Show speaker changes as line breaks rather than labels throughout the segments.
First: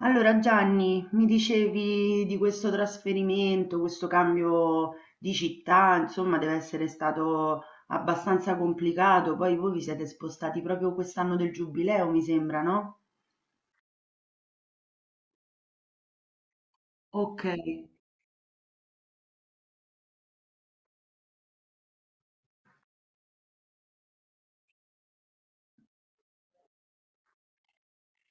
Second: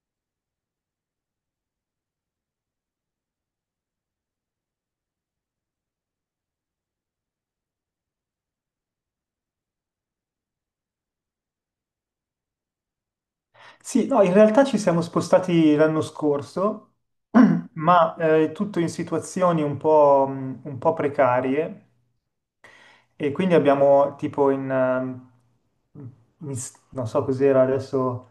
Allora Gianni, mi dicevi di questo trasferimento, questo cambio di città, insomma, deve essere stato abbastanza complicato. Poi voi vi siete spostati proprio quest'anno del Giubileo, mi sembra, no?
Sì, no, in realtà ci siamo spostati l'anno scorso,
Ok.
ma tutto in situazioni un po' precarie e quindi abbiamo tipo non so cos'era adesso,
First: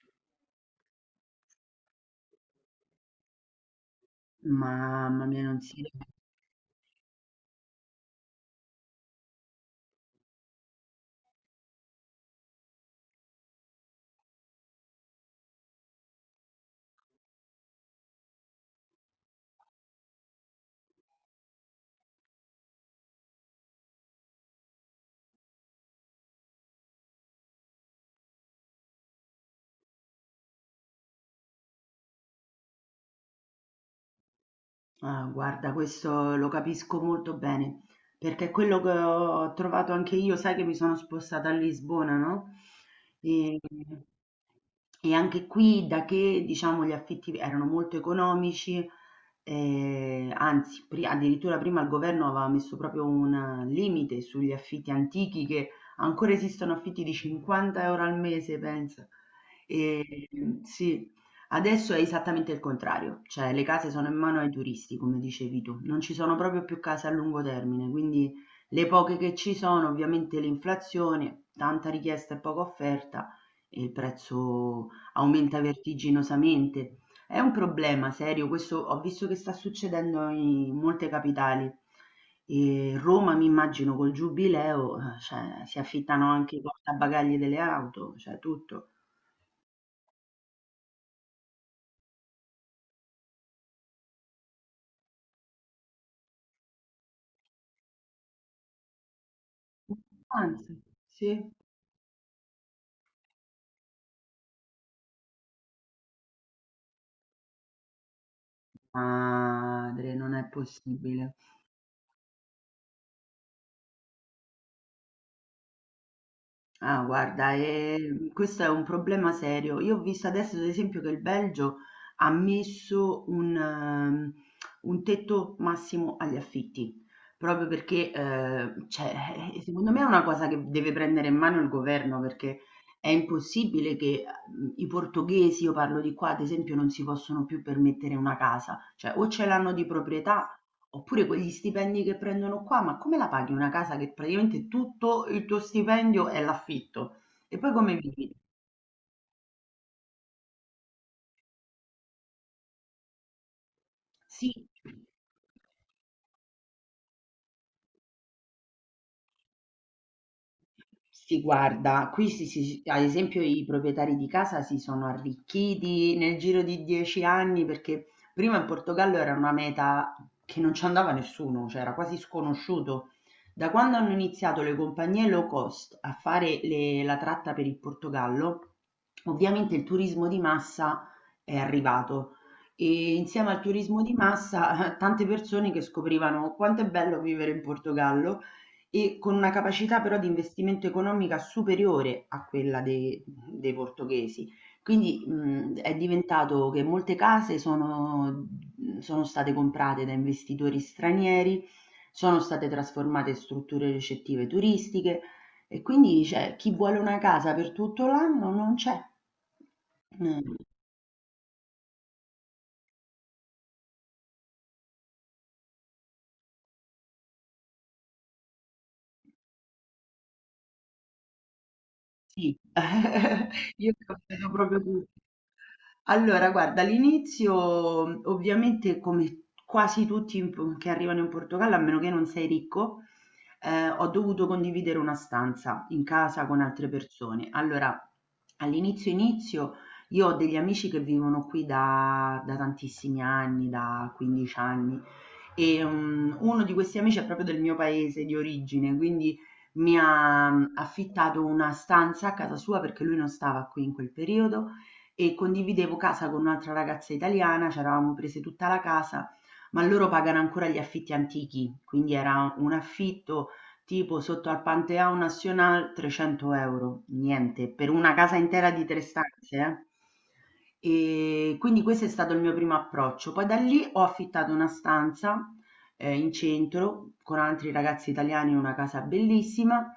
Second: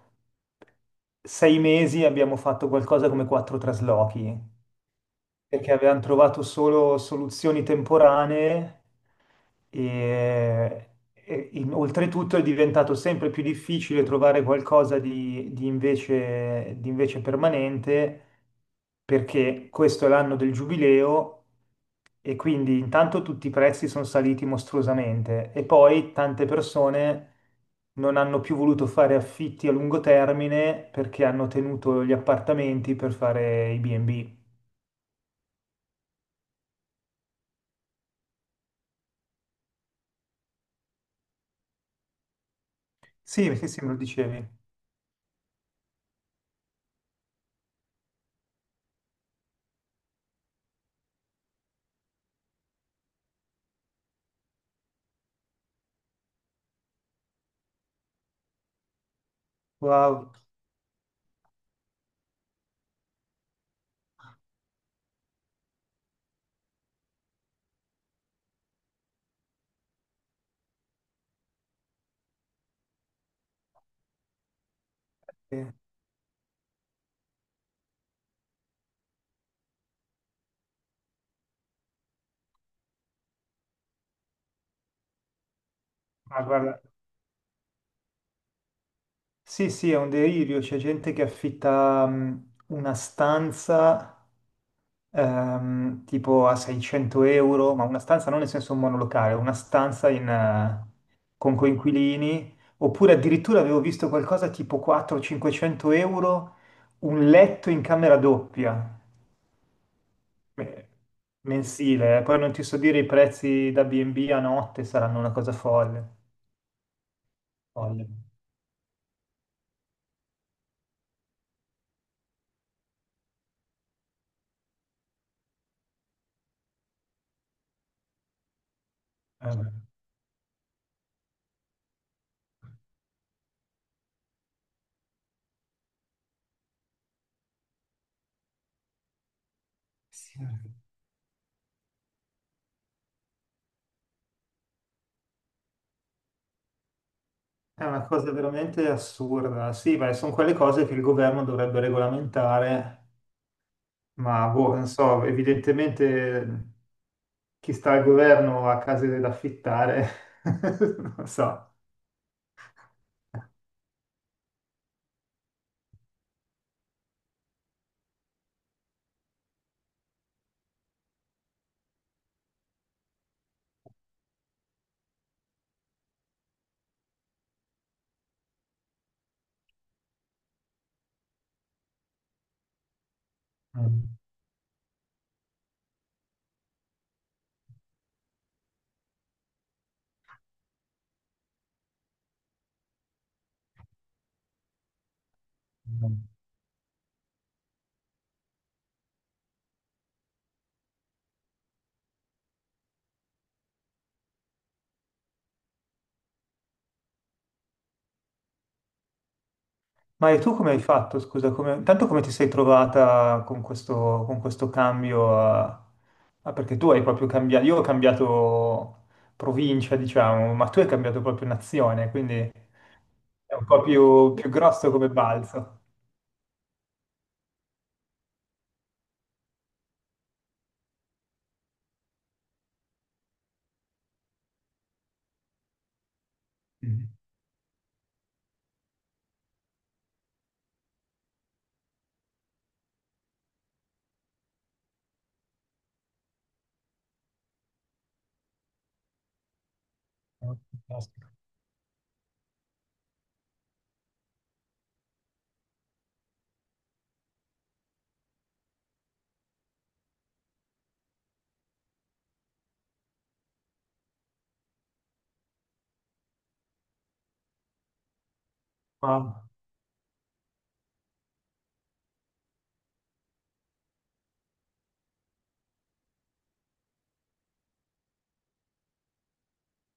6 mesi abbiamo fatto qualcosa come quattro traslochi
Mamma mia, non
perché
si.
avevano trovato solo soluzioni temporanee e, e oltretutto è diventato sempre più difficile trovare qualcosa di invece permanente perché questo è l'anno del giubileo e quindi intanto tutti i prezzi sono saliti mostruosamente e poi tante persone non hanno più voluto fare affitti a lungo termine perché hanno tenuto gli appartamenti per fare i B&B.
Ah, guarda, questo lo capisco molto bene, perché è quello che ho trovato anche io, sai che mi sono spostata a Lisbona, no?
Sì,
E,
sì, sì, me lo dicevi.
e anche qui, da che diciamo gli affitti erano molto economici, anzi, addirittura prima il governo aveva messo proprio un limite sugli affitti antichi, che ancora esistono affitti di 50 euro al mese, pensa. E,
Wow.
sì. Adesso è esattamente il contrario, cioè le case sono in mano ai turisti, come dicevi tu, non ci sono proprio più case a lungo termine, quindi le poche che ci sono, ovviamente l'inflazione, tanta richiesta e poca offerta e il prezzo aumenta
eh,
vertiginosamente. È un problema serio, questo ho visto che sta succedendo in molte capitali. E Roma, mi immagino, col giubileo, cioè, si affittano
Ma
anche i
guarda,
portabagagli delle auto, cioè tutto.
sì, sì, è un delirio. C'è gente che affitta una stanza tipo a 600 euro, ma una stanza non nel senso un monolocale, una stanza
Anzi, sì.
con coinquilini. Oppure addirittura avevo visto qualcosa tipo 400-500 euro, un letto in camera doppia,
Madre, non è
eh,
possibile.
mensile. Poi non ti so dire i prezzi da B&B a notte saranno una cosa folle.
Ah, guarda,
Folle.
questo è un problema serio. Io ho visto adesso, ad esempio, che il Belgio ha messo un tetto massimo agli affitti, proprio perché, cioè,
Eh,
secondo me è una cosa che deve prendere in mano il governo, perché è impossibile che i portoghesi, io parlo di qua, ad esempio, non si possono più permettere una casa. Cioè, o ce l'hanno di
sì.
proprietà. Oppure quegli stipendi che prendono qua, ma come la paghi una casa che praticamente tutto il tuo stipendio è l'affitto? E poi
È
come
una
vivi?
cosa veramente assurda. Sì, ma sono quelle cose che il governo dovrebbe regolamentare, ma
Sì.
boh, non so, evidentemente chi sta al governo ha case da affittare, non
Si
so.
guarda, qui ad esempio i proprietari di casa si sono arricchiti nel giro di 10 anni perché prima in Portogallo era una meta che non ci andava nessuno, cioè era quasi sconosciuto. Da quando hanno iniziato le compagnie low cost a fare la tratta per il Portogallo, ovviamente il turismo di massa è arrivato e insieme al turismo di massa tante persone che scoprivano quanto è bello vivere in Portogallo e con una capacità però di investimento economica superiore a quella de dei portoghesi. Quindi, è
Mm.
diventato che molte case sono sono state comprate da investitori stranieri, sono state trasformate in strutture ricettive turistiche e quindi, cioè, chi vuole una casa per tutto l'anno non c'è.
Ma e
Mh,
tu come hai fatto, scusa, tanto come ti sei trovata con questo cambio? Ah, perché tu hai proprio cambiato, io ho cambiato provincia, diciamo, ma tu hai cambiato proprio nazione, quindi
sì,
è un po'
io ho
più
capito proprio
grosso
tu.
come balzo.
Allora, guarda, all'inizio ovviamente come quasi tutti che arrivano in Portogallo, a meno che non sei ricco, ho dovuto condividere una stanza in casa con altre
Mhm.
persone. Allora, all'inizio inizio io ho degli amici che vivono qui da tantissimi anni, da 15 anni, e uno di questi amici è proprio del mio paese di origine, quindi mi ha
Ah, fantastico.
affittato una stanza a casa sua perché lui non stava qui in quel periodo e condividevo casa con un'altra ragazza italiana, ci eravamo prese tutta la casa, ma loro pagano ancora gli affitti antichi, quindi era un affitto tipo sotto al Pantheon National 300 euro, niente, per una casa intera di tre
Wow.
stanze, eh. E quindi questo è stato il mio primo approccio. Poi da lì ho affittato una stanza in centro con altri ragazzi italiani in una casa bellissima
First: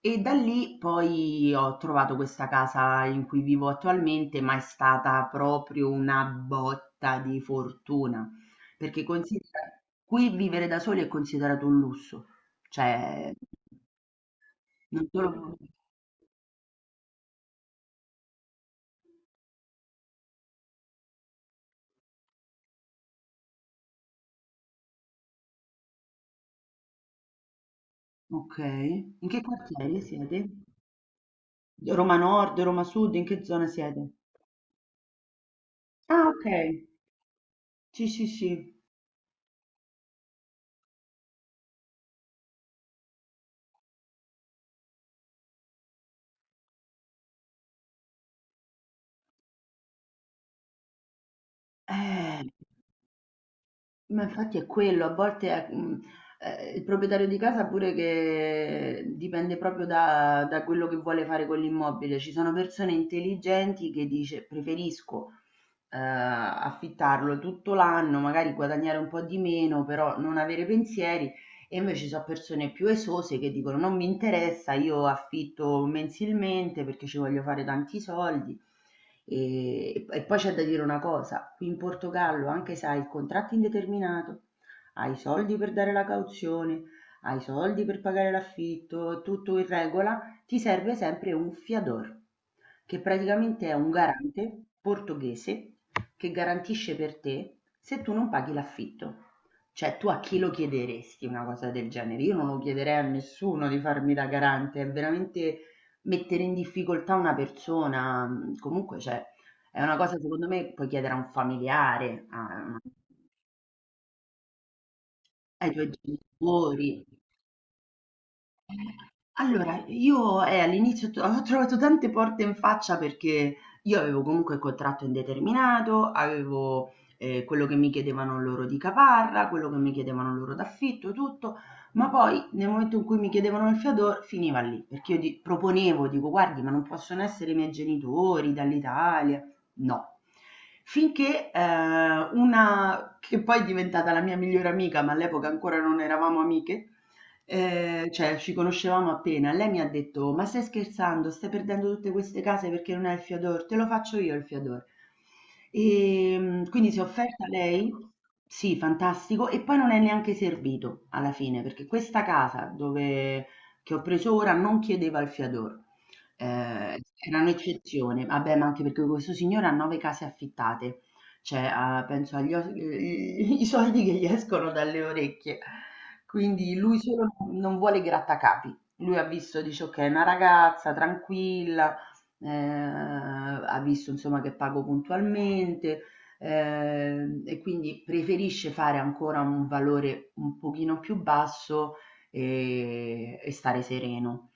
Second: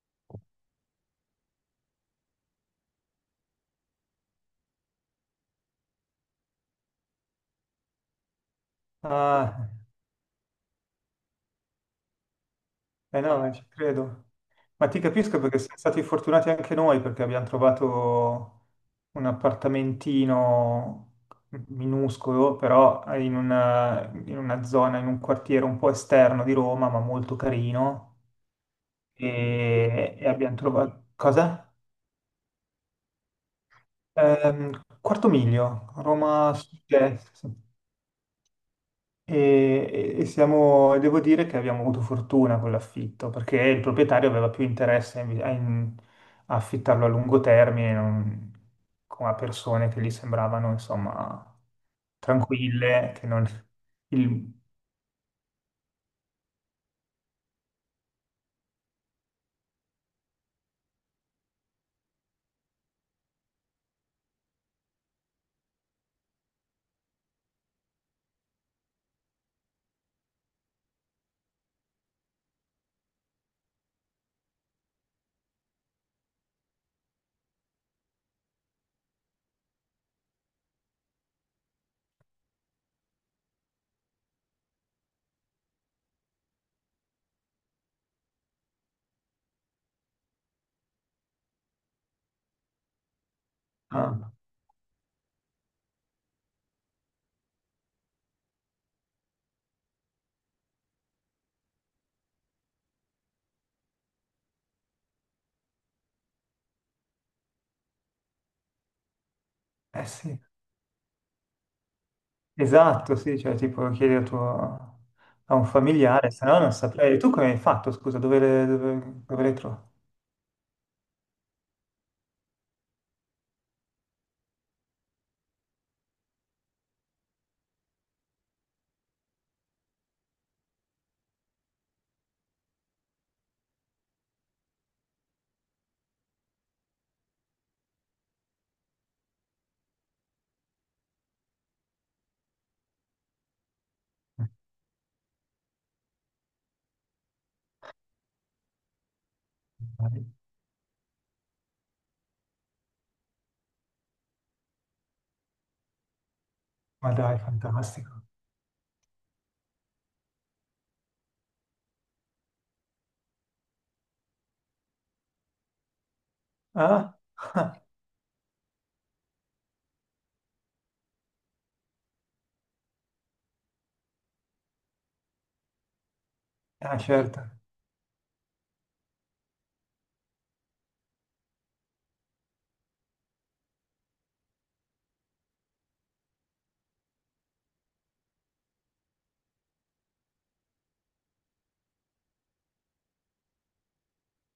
e da lì poi ho trovato questa casa in cui vivo attualmente, ma è stata proprio una botta di fortuna, perché considera,
Ah.
qui vivere da soli è considerato un lusso.
Eh
Cioè,
no, ci credo. Ma ti
non
capisco,
solo.
Perché siamo stati fortunati anche noi perché abbiamo trovato un appartamentino minuscolo, però in una zona, in un quartiere un po' esterno di Roma, ma molto carino.
Ok. In che quartiere
E
siete?
abbiamo trovato. Cosa?
Roma Nord, Roma Sud, in che zona siete?
Quarto Miglio,
Ah, ok.
Roma Sud-Est.
Sì, sì, sì.
E siamo, devo dire che abbiamo avuto fortuna con l'affitto, perché il proprietario aveva più interesse a affittarlo a lungo termine, non, a persone che gli sembravano, insomma,
Eh,
tranquille, che non...
ma
il-
infatti è quello, a volte è, il proprietario di casa pure che dipende proprio da quello che vuole fare con l'immobile. Ci sono persone intelligenti che dice preferisco affittarlo tutto l'anno, magari guadagnare un po' di meno, però non avere pensieri. E invece ci sono persone più esose che dicono non mi interessa, io affitto mensilmente perché ci voglio fare tanti soldi. E poi c'è da dire una cosa, qui in Portogallo, anche se hai il contratto indeterminato, hai i soldi per dare la cauzione, hai i soldi per pagare l'affitto, è tutto in regola, ti serve sempre un fiador che praticamente è un
ah,
garante portoghese che garantisce per te se tu non paghi l'affitto. Cioè, tu a chi lo chiederesti una cosa del genere? Io non lo chiederei a nessuno di farmi da garante, è veramente mettere in difficoltà una persona. Comunque, cioè, è una
eh
cosa
sì,
secondo me puoi chiedere a un familiare,
esatto, sì, cioè tipo chiedi a un
ai tuoi
familiare, se no non
genitori.
saprei. Tu come hai fatto, scusa, dove le trovi?
Allora, io, all'inizio t ho trovato tante porte in faccia perché io avevo comunque il contratto indeterminato, avevo, quello che mi chiedevano loro di caparra, quello che mi chiedevano loro d'affitto, tutto, ma poi nel momento in cui mi chiedevano il fiador finiva lì, perché io di proponevo, dico: "Guardi, ma non possono essere i miei genitori dall'Italia". No. Finché, una che poi è diventata la mia migliore amica, ma all'epoca ancora non eravamo amiche. Cioè ci conoscevamo appena, lei mi ha detto: "Ma stai scherzando? Stai perdendo tutte queste case perché non hai il Fiador? Te lo faccio io il Fiador". Quindi si è
Ma dai,
offerta lei.
fantastico.
Sì, fantastico, e poi non è neanche servito alla fine, perché questa casa dove che ho preso ora non chiedeva il Fiador. Ehm,
Ah?
era un'eccezione. Vabbè, ma anche perché questo signore ha 9 case affittate. Cioè, a penso agli os i soldi che gli escono dalle orecchie. Quindi
Ah,
lui solo
certo.
non vuole i grattacapi. Lui ha visto, dice: "Okay, una ragazza tranquilla, ha visto insomma che pago puntualmente, e quindi preferisce fare ancora un valore un pochino più basso, e stare sereno".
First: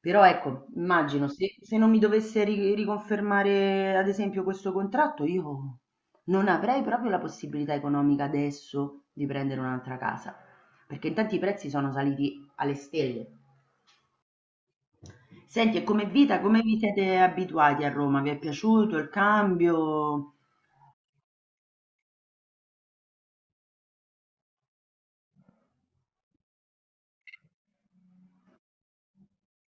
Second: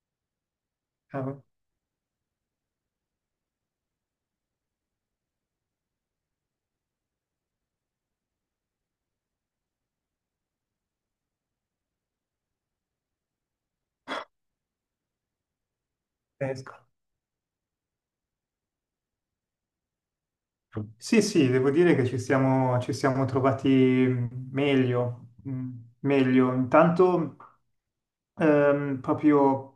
Però ecco, immagino
Ah,
se non mi dovesse ri riconfermare ad esempio questo contratto io non avrei proprio la possibilità economica adesso di prendere un'altra casa, perché intanto i prezzi sono saliti alle stelle. Senti, e come vita, come
pazzesco.
vi siete abituati a Roma? Vi è piaciuto il cambio?
Sì, sì, devo dire che ci siamo trovati meglio. Intanto, proprio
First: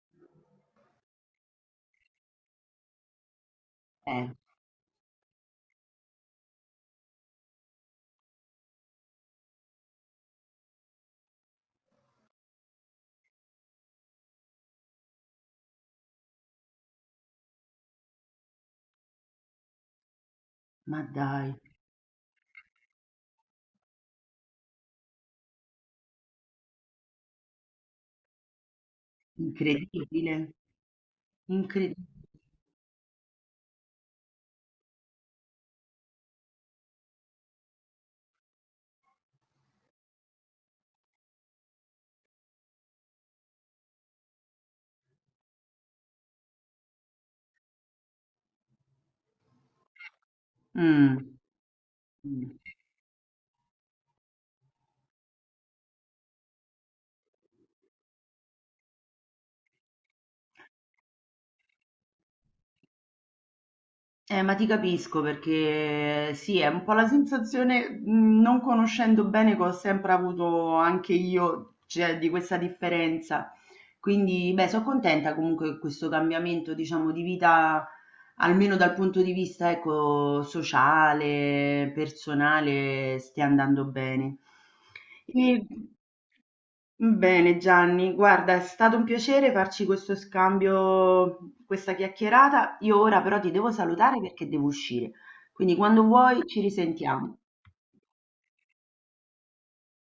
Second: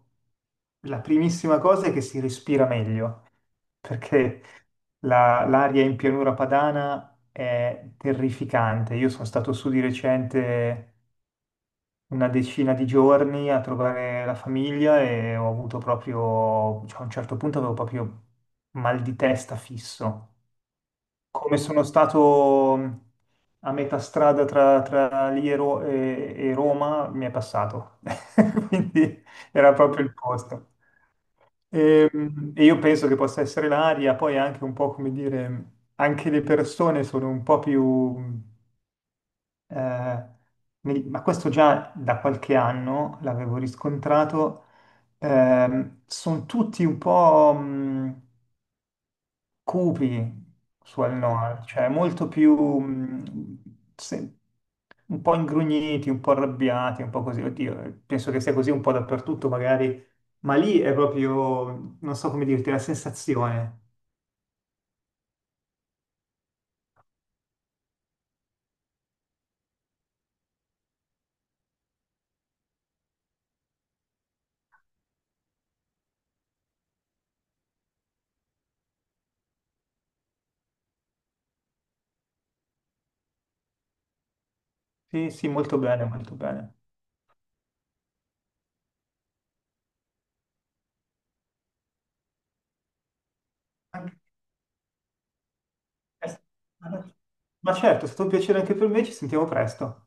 la primissima cosa è che si respira meglio,
Eh,
perché l'aria in pianura padana è terrificante. Io sono stato su di recente una decina di giorni a trovare la famiglia e ho avuto proprio, cioè, a un certo punto avevo proprio mal di testa fisso.
ma dai,
Come sono stato a metà strada tra lì e Roma, mi è passato. Quindi era proprio il
incredibile,
posto.
incredibile.
E io penso che possa essere l'aria, poi anche un po', come dire, anche le persone sono un po'... più... eh, nel- ma questo già da qualche anno l'avevo riscontrato, sono tutti un po', cupi sul
Mm,
Noir, cioè molto più
mm.
mh, se- un po' ingrugniti, un po' arrabbiati, un po' così. Oddio, penso che sia così un po' dappertutto magari, ma lì è proprio, non so come dirti, la sensazione.
Ma ti capisco perché sì, è un po' la sensazione, non conoscendo bene, che ho sempre avuto anche io, cioè, di questa differenza. Quindi, beh, sono contenta comunque che questo cambiamento, diciamo, di vita, almeno dal punto di vista, ecco, sociale, personale, stia andando bene.
Sì, sì,
E-
molto bene, molto bene.
Bene Gianni, guarda, è stato un piacere farci questo scambio, questa chiacchierata. Io ora però ti devo
Anche-
salutare perché devo uscire. Quindi quando
eh,
vuoi ci risentiamo.
Ma certo, è stato un piacere anche per me, ci sentiamo presto.